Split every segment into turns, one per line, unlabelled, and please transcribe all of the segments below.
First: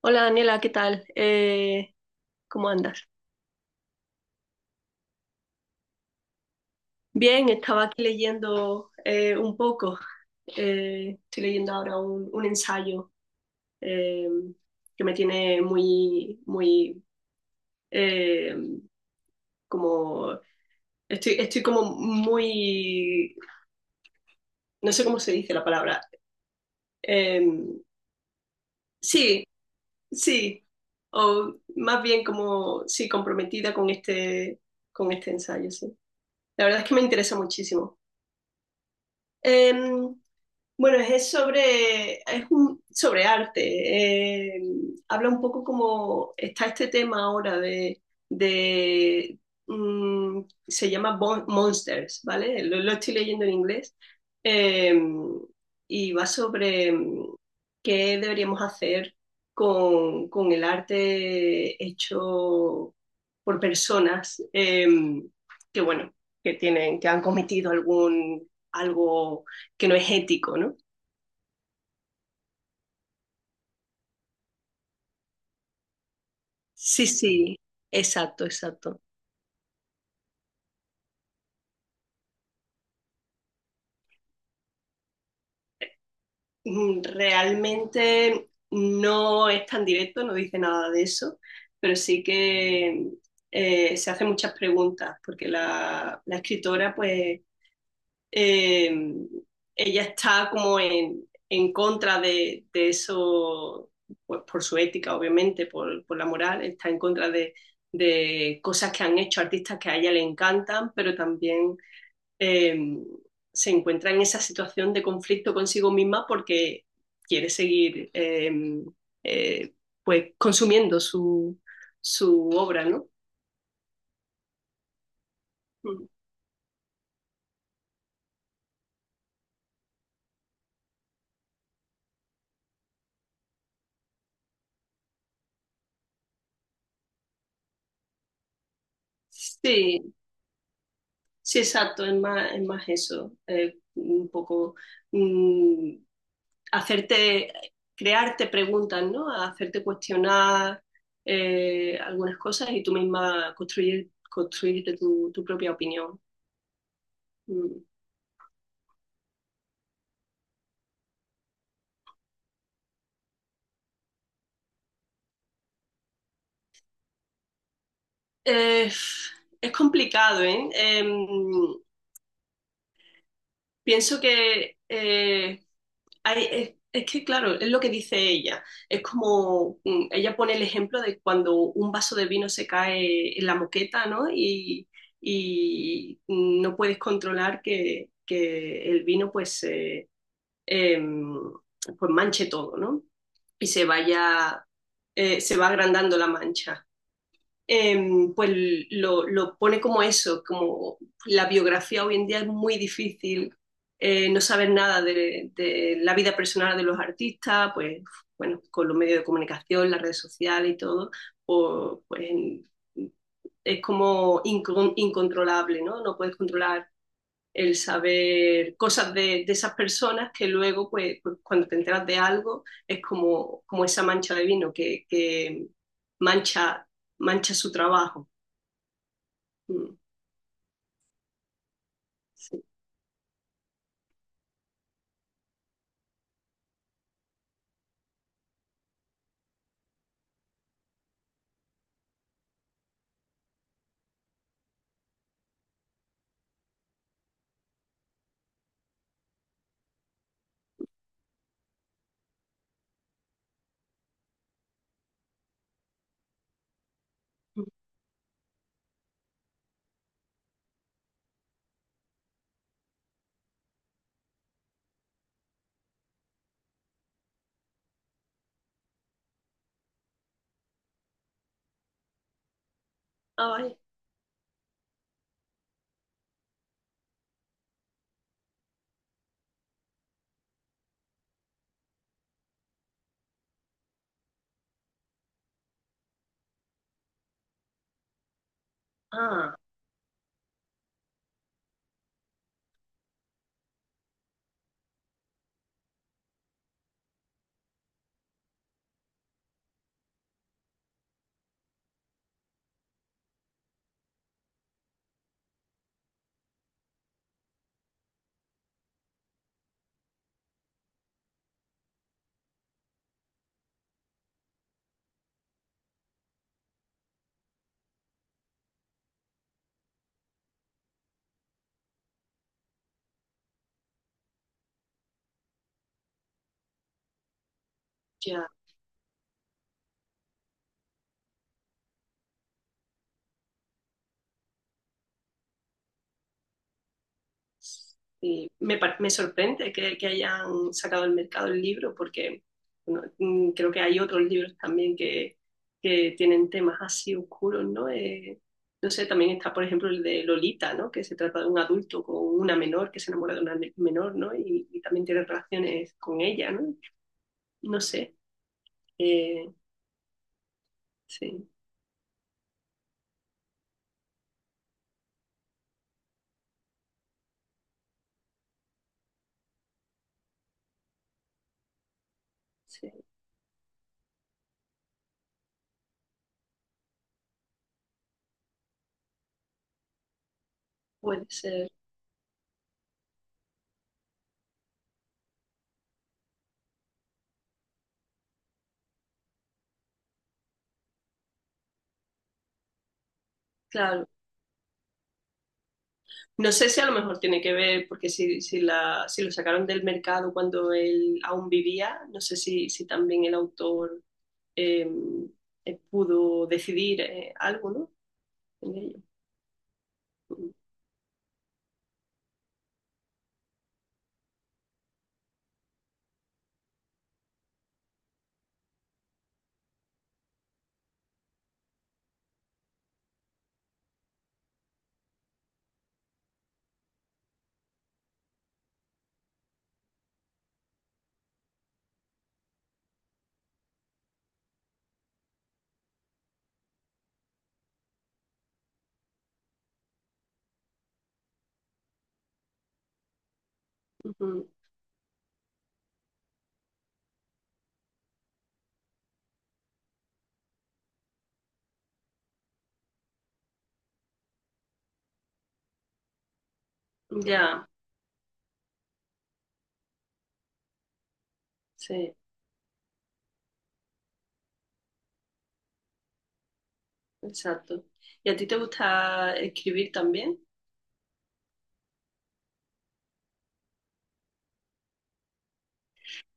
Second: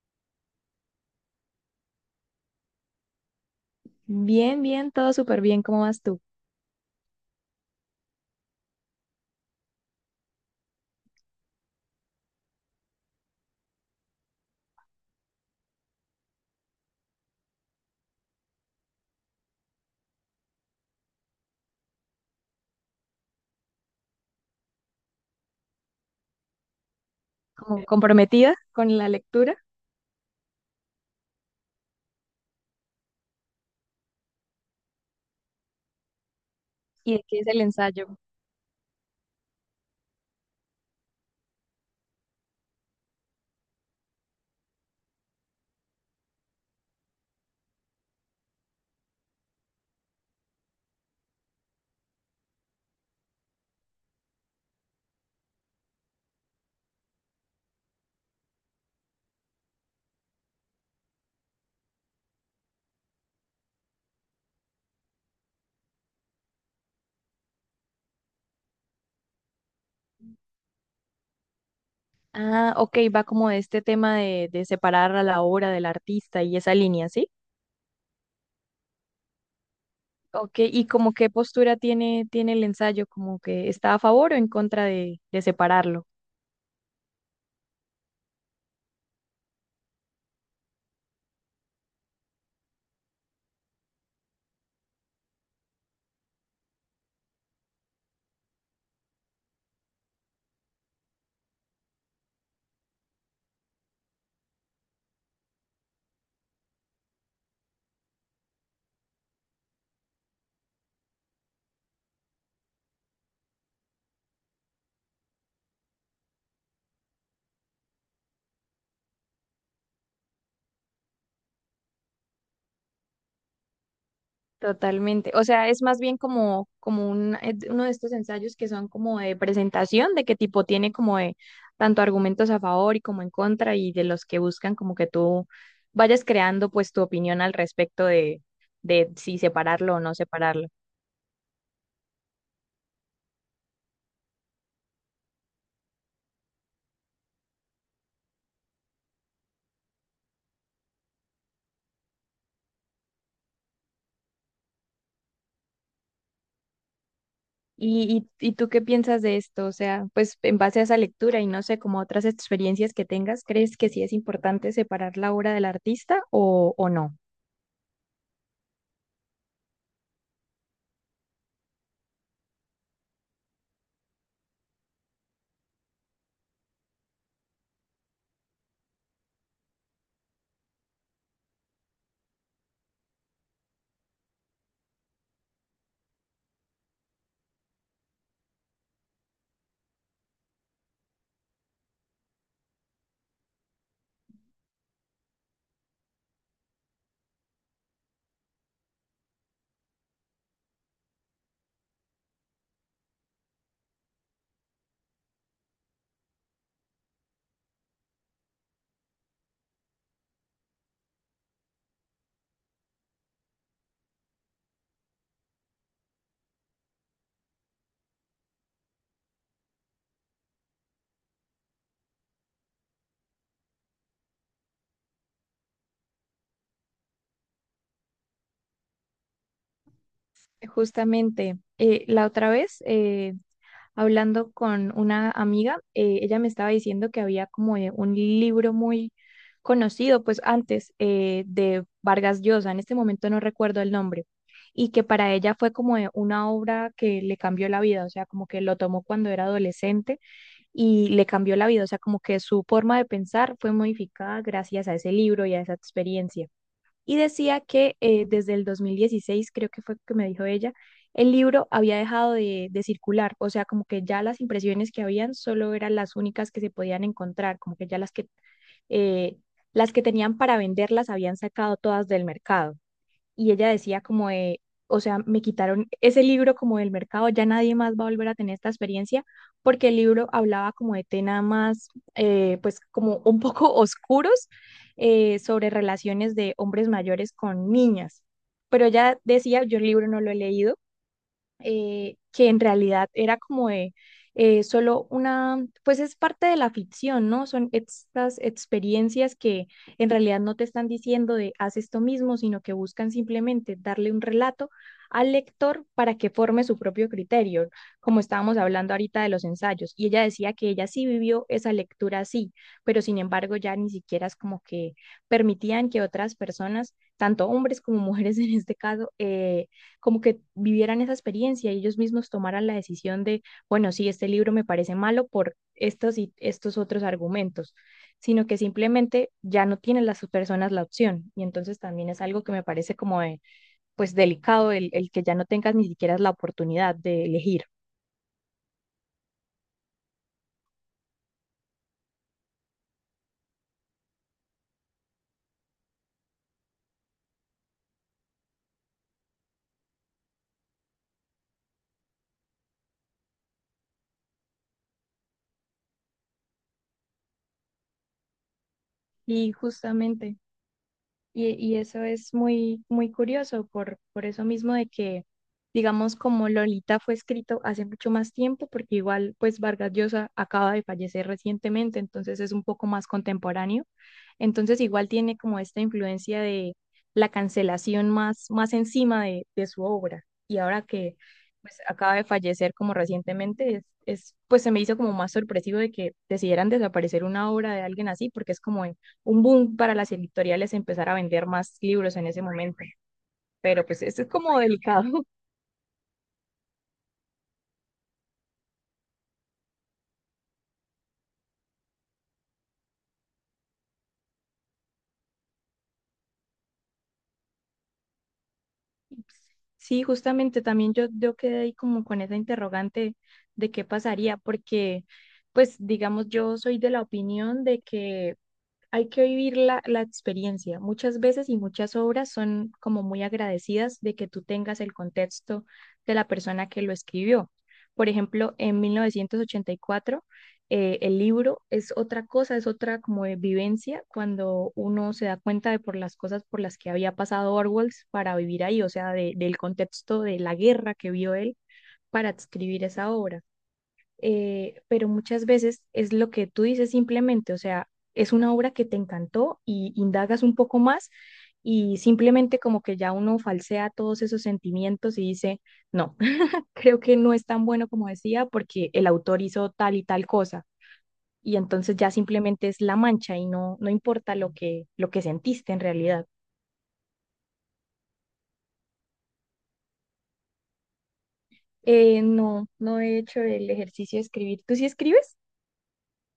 Hola Daniela, ¿qué tal? ¿Cómo andas?
Bien, bien, todo súper bien. ¿Cómo vas tú?
Bien, estaba aquí leyendo un poco. Estoy leyendo ahora un ensayo eh, que me tiene muy, muy, eh, como, estoy como muy, no sé cómo se dice la palabra. Eh,
¿Como comprometida con la
sí,
lectura?
sí, o más bien como, sí, comprometida con este ensayo, sí. La verdad es que me
¿Y de
interesa
qué es el
muchísimo.
ensayo?
Em, Bueno, es sobre, es un, sobre arte. eh, habla un poco como está este tema ahora de, mm, se llama Monsters, ¿vale? Lo estoy leyendo en inglés. eh, y va sobre qué deberíamos hacer con el arte hecho por personas bueno, que han cometido algo que no es ético, ¿no?
Ah, ok, va como de este tema de, separar a la obra del artista y esa
Sí,
línea, ¿sí?
sí, exacto, exacto.
Ok, ¿y como qué postura tiene el ensayo? ¿Como que está a favor o en contra de separarlo?
Realmente no es tan directo, no dice nada de eso, pero sí que se hace muchas preguntas, porque la escritora, pues, eh, ella está como en contra de eso, pues por su ética, obviamente, por la moral, está en contra de cosas que han hecho artistas que a ella le encantan, pero también eh, se encuentra en esa situación de conflicto consigo misma porque quiere seguir eh, pues consumiendo su obra, ¿no?
Totalmente. O sea, es más bien como uno de estos ensayos que son como de presentación, de qué tipo tiene como de tanto argumentos a favor y como en contra, y de los que buscan como que tú vayas creando pues tu opinión al respecto de si separarlo o no
Sí,
separarlo.
sí, exacto, es más eso, un poco mm, hacerte, crearte preguntas, ¿no? Hacerte cuestionar algunas cosas y tú misma construirte tu propia opinión. Mm.
¿Y tú qué piensas de esto? O sea, pues en base a esa lectura y no sé, como otras experiencias que tengas, ¿crees que sí es importante separar la obra del artista o no?
Eh, es complicado, ¿eh? Pienso que es que, claro, es lo que dice ella. Es como, ella pone el ejemplo de cuando un vaso de vino se cae en la moqueta, ¿no? Y no puedes controlar que el vino, pues, em, pues manche todo, ¿no? Y se vaya, se va agrandando la mancha, eh, pues pone como eso, como la biografía hoy en día es muy difícil, no saber nada la vida personal de los artistas, pues bueno, con los medios de comunicación, las redes sociales y todo, pues es como incontrolable, ¿no? No puedes controlar el saber cosas de esas personas que luego, pues, cuando te enteras de algo, es como, como esa mancha de vino que mancha, mancha su trabajo. Mm,
Justamente, la otra
sí.
vez, hablando con una amiga, ella me estaba diciendo que había como un libro muy conocido, pues antes de Vargas Llosa, en este momento no recuerdo el nombre, y que para ella fue como una obra que le cambió la vida, o sea, como que lo tomó cuando era adolescente y le cambió la vida, o sea, como que su forma de pensar fue modificada gracias a ese libro y a esa experiencia y decía que desde el 2016 creo que fue que me dijo ella, el libro había dejado de circular, o sea, como que ya las impresiones que habían solo eran las únicas que se podían encontrar, como que ya eh, las que tenían para venderlas habían sacado todas del mercado y ella
Ay,
decía como de, o sea, me quitaron ese libro como del mercado, ya nadie más va a volver a tener esta experiencia, porque el libro hablaba como de temas más, pues como un poco oscuros sobre relaciones de hombres mayores con niñas. Pero ella
ah,
decía, yo el libro no lo he leído, que en realidad era como de, solo una, pues es parte de la ficción, ¿no? Son estas experiencias que en realidad no te están diciendo de haz esto mismo, sino que buscan simplemente darle un relato al lector para que forme su propio criterio, como estábamos hablando ahorita de los ensayos. Y ella decía que ella sí vivió esa lectura así, pero sin embargo ya ni siquiera es como que permitían que otras personas, tanto hombres como mujeres en este caso, como que vivieran esa experiencia y ellos mismos tomaran la decisión de, bueno, sí, este libro me parece malo por estos y estos otros argumentos, sino
ya.
que simplemente ya no tienen las personas la opción. Y entonces también es algo que me parece como de, pues delicado el que ya no tengas ni siquiera la oportunidad de elegir.
Y me sorprende que hayan sacado al mercado el libro porque bueno, creo que hay otros libros también que tienen temas así oscuros, ¿no? No sé, también está, por ejemplo, el de Lolita, ¿no? Que se trata de un adulto con una menor que se enamora de una menor, ¿no? Y también tiene relaciones con ella, ¿no? No sé, eh,
Y justamente.
sí,
Y eso es muy, muy curioso por, eso mismo de que, digamos, como Lolita fue escrito hace mucho más tiempo, porque igual, pues Vargas Llosa acaba de fallecer recientemente, entonces es un poco
sí,
más contemporáneo. Entonces igual tiene como esta influencia de la cancelación más encima de su obra. Y ahora que
puede ser.
pues acaba de fallecer como recientemente, pues se me hizo como más sorpresivo de que decidieran desaparecer una obra de alguien así, porque es como un boom para las editoriales empezar a vender más libros en ese momento. Pero pues
Claro.
esto es como delicado.
No sé si a lo mejor tiene que ver, porque si lo sacaron del mercado cuando él aún vivía, no sé si también el autor eh, pudo decidir algo, ¿no? En ello.
Sí, justamente también yo quedé ahí como con esa interrogante de qué pasaría, porque pues digamos yo soy de la opinión de que hay que vivir la experiencia. Muchas veces y muchas obras son como muy agradecidas de que tú tengas el contexto de la persona que lo escribió. Por ejemplo, en 1984, el libro es otra cosa, es otra como de vivencia cuando uno se da cuenta de por las cosas por las que había pasado Orwell para vivir ahí, o sea, del contexto de la guerra que vio él para escribir esa obra
Ujú.
pero muchas veces es lo que tú dices simplemente, o sea, es una obra que te encantó y indagas un poco más y simplemente como que ya uno falsea todos esos sentimientos y dice, no, creo que no es tan
Ya,
bueno como decía porque el autor hizo tal y tal cosa. Y entonces ya
sí,
simplemente es la mancha y no importa lo que, sentiste en realidad.
exacto. ¿Y a ti te gusta escribir también?
No, no he hecho el ejercicio de escribir. ¿Tú sí escribes?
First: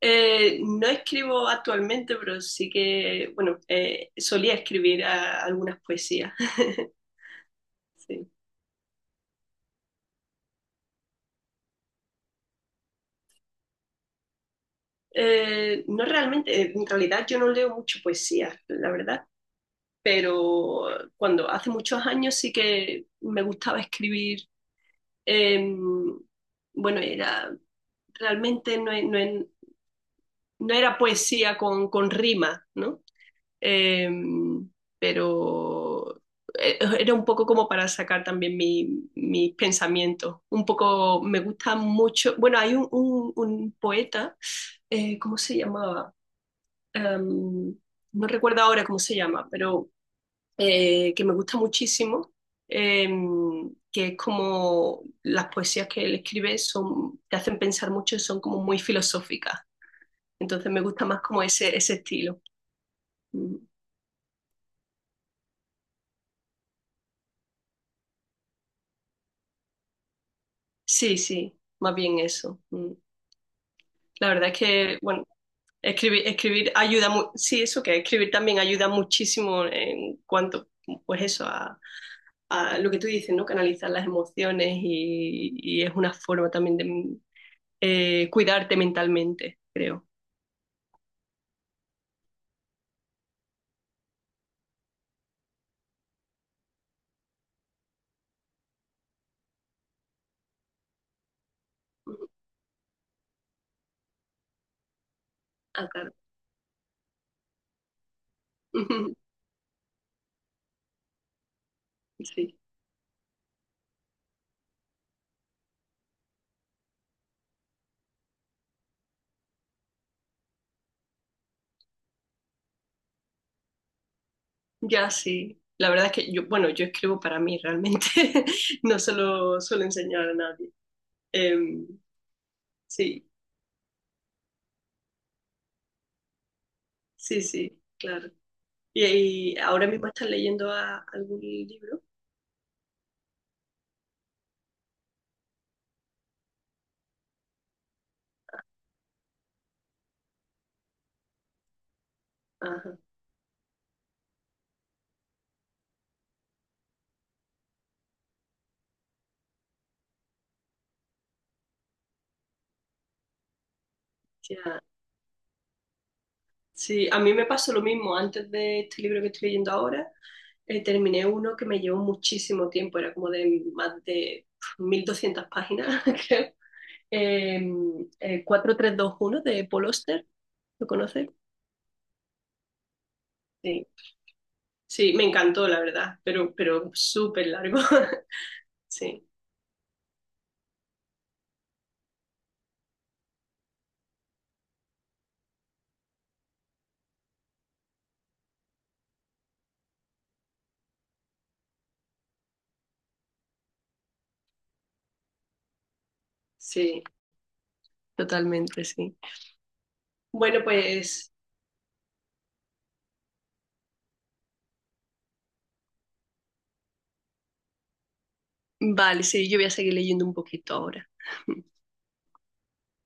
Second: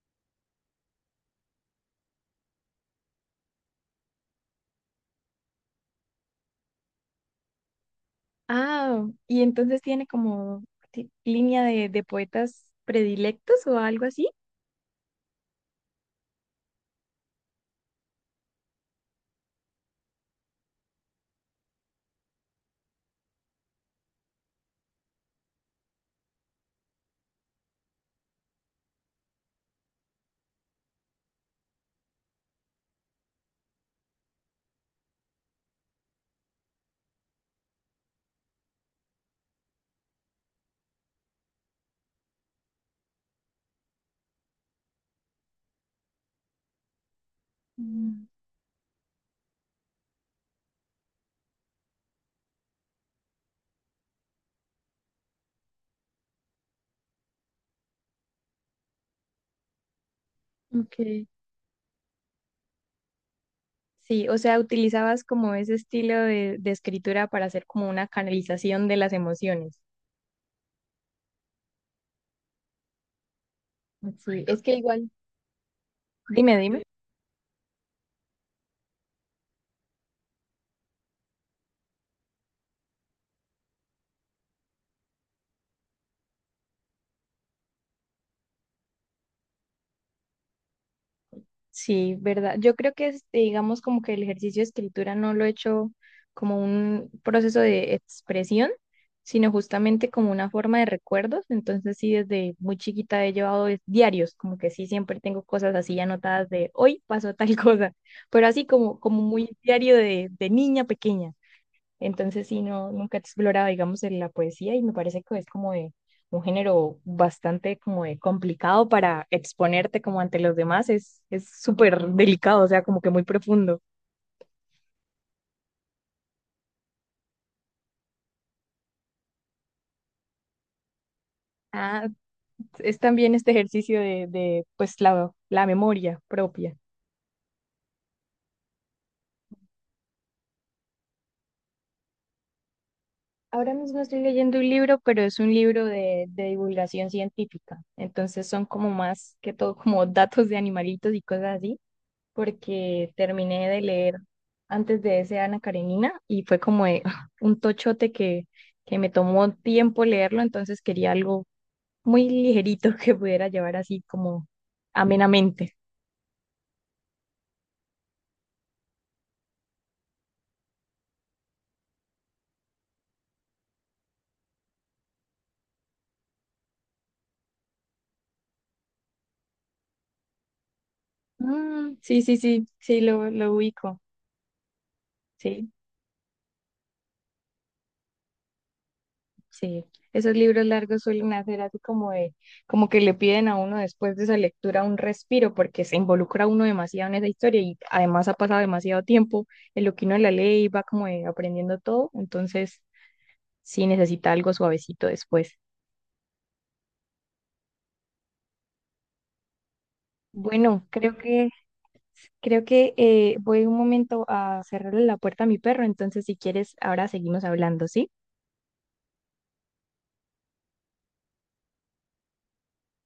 No escribo actualmente, pero sí que, bueno, solía escribir algunas poesías. Sí.
Ah, y entonces tiene como línea de, poetas predilectos o algo así.
No realmente, en realidad yo no leo mucho poesía, la verdad, pero cuando hace muchos años sí que me gustaba escribir. eh, bueno, era realmente no, e- no e- no era poesía con rima, ¿no? Eh, pero era un poco como para sacar también mis pensamientos. Un poco me gusta mucho. Bueno, hay un poeta, ¿cómo se llamaba? em, no
Mm.
recuerdo ahora cómo se llama, pero que me gusta muchísimo, que es como las poesías que él escribe son, te hacen pensar mucho y son como muy filosóficas. Entonces me gusta más
Ok.
como ese estilo. Mm.
Sí, o sea, utilizabas como ese estilo de escritura para hacer como una canalización de las emociones.
Sí, sí, más bien eso. Mm. La
Sí,
verdad es
es que
que,
igual,
bueno, escribir,
dime,
escribir
dime.
ayuda, sí, eso que escribir también ayuda muchísimo en cuanto, pues eso, a lo que tú dices, ¿no? Canalizar las emociones y es una forma también de cuidarte mentalmente, creo.
Sí, verdad. Yo creo que, este, digamos, como que el ejercicio de escritura no lo he hecho como un proceso de expresión, sino justamente como una forma de recuerdos. Entonces, sí,
Ujú.
desde muy chiquita he llevado diarios, como que sí, siempre tengo cosas
Ah,
así
claro.
anotadas de hoy pasó tal cosa, pero así como, muy diario de niña pequeña. Entonces,
Sí,
sí, no, nunca he explorado, digamos, en la poesía y me parece que es como de un género bastante como de complicado para exponerte como ante los demás. Es súper delicado, o sea, como que muy profundo.
ya sí. La verdad es que yo, bueno, yo escribo para mí realmente, no se lo suelo enseñar a nadie. Em,
Ah, es
sí,
también este ejercicio de, pues, la memoria propia.
sí, sí, claro. ¿Y ahora mismo estás leyendo algún libro?
Ahora mismo estoy leyendo un libro, pero es un libro de divulgación científica. Entonces son como más que todo como datos de animalitos y cosas así.
Ajá.
Porque terminé de leer antes de ese Ana Karenina y fue como de, ah, un tochote que me tomó tiempo leerlo, entonces quería algo muy ligerito que pudiera llevar así como
Ya.
amenamente.
Sí, a mí me pasó lo mismo. Antes de este libro que estoy leyendo ahora, terminé uno que me llevó muchísimo tiempo. Era como de más de 1.200 páginas, creo. Eh, 4 3 2 1 de Paul Auster. ¿Lo conoces?
Mm, sí, sí, sí, sí, lo
Sí.
ubico,
Sí, me
sí.
encantó, la verdad, pero, súper largo. Sí,
Sí, esos libros largos suelen hacer así como de, como que le piden a uno después de esa lectura un respiro, porque se involucra uno demasiado en esa historia y además ha pasado demasiado tiempo en lo que uno la lee y va como de aprendiendo todo, entonces sí necesita algo suavecito después.
sí, totalmente, sí. Bueno,
Bueno, creo
pues
que, creo que voy un momento a cerrarle la puerta a mi perro, entonces si quieres ahora seguimos hablando, ¿sí?
vale, sí, yo voy a seguir leyendo un poquito ahora.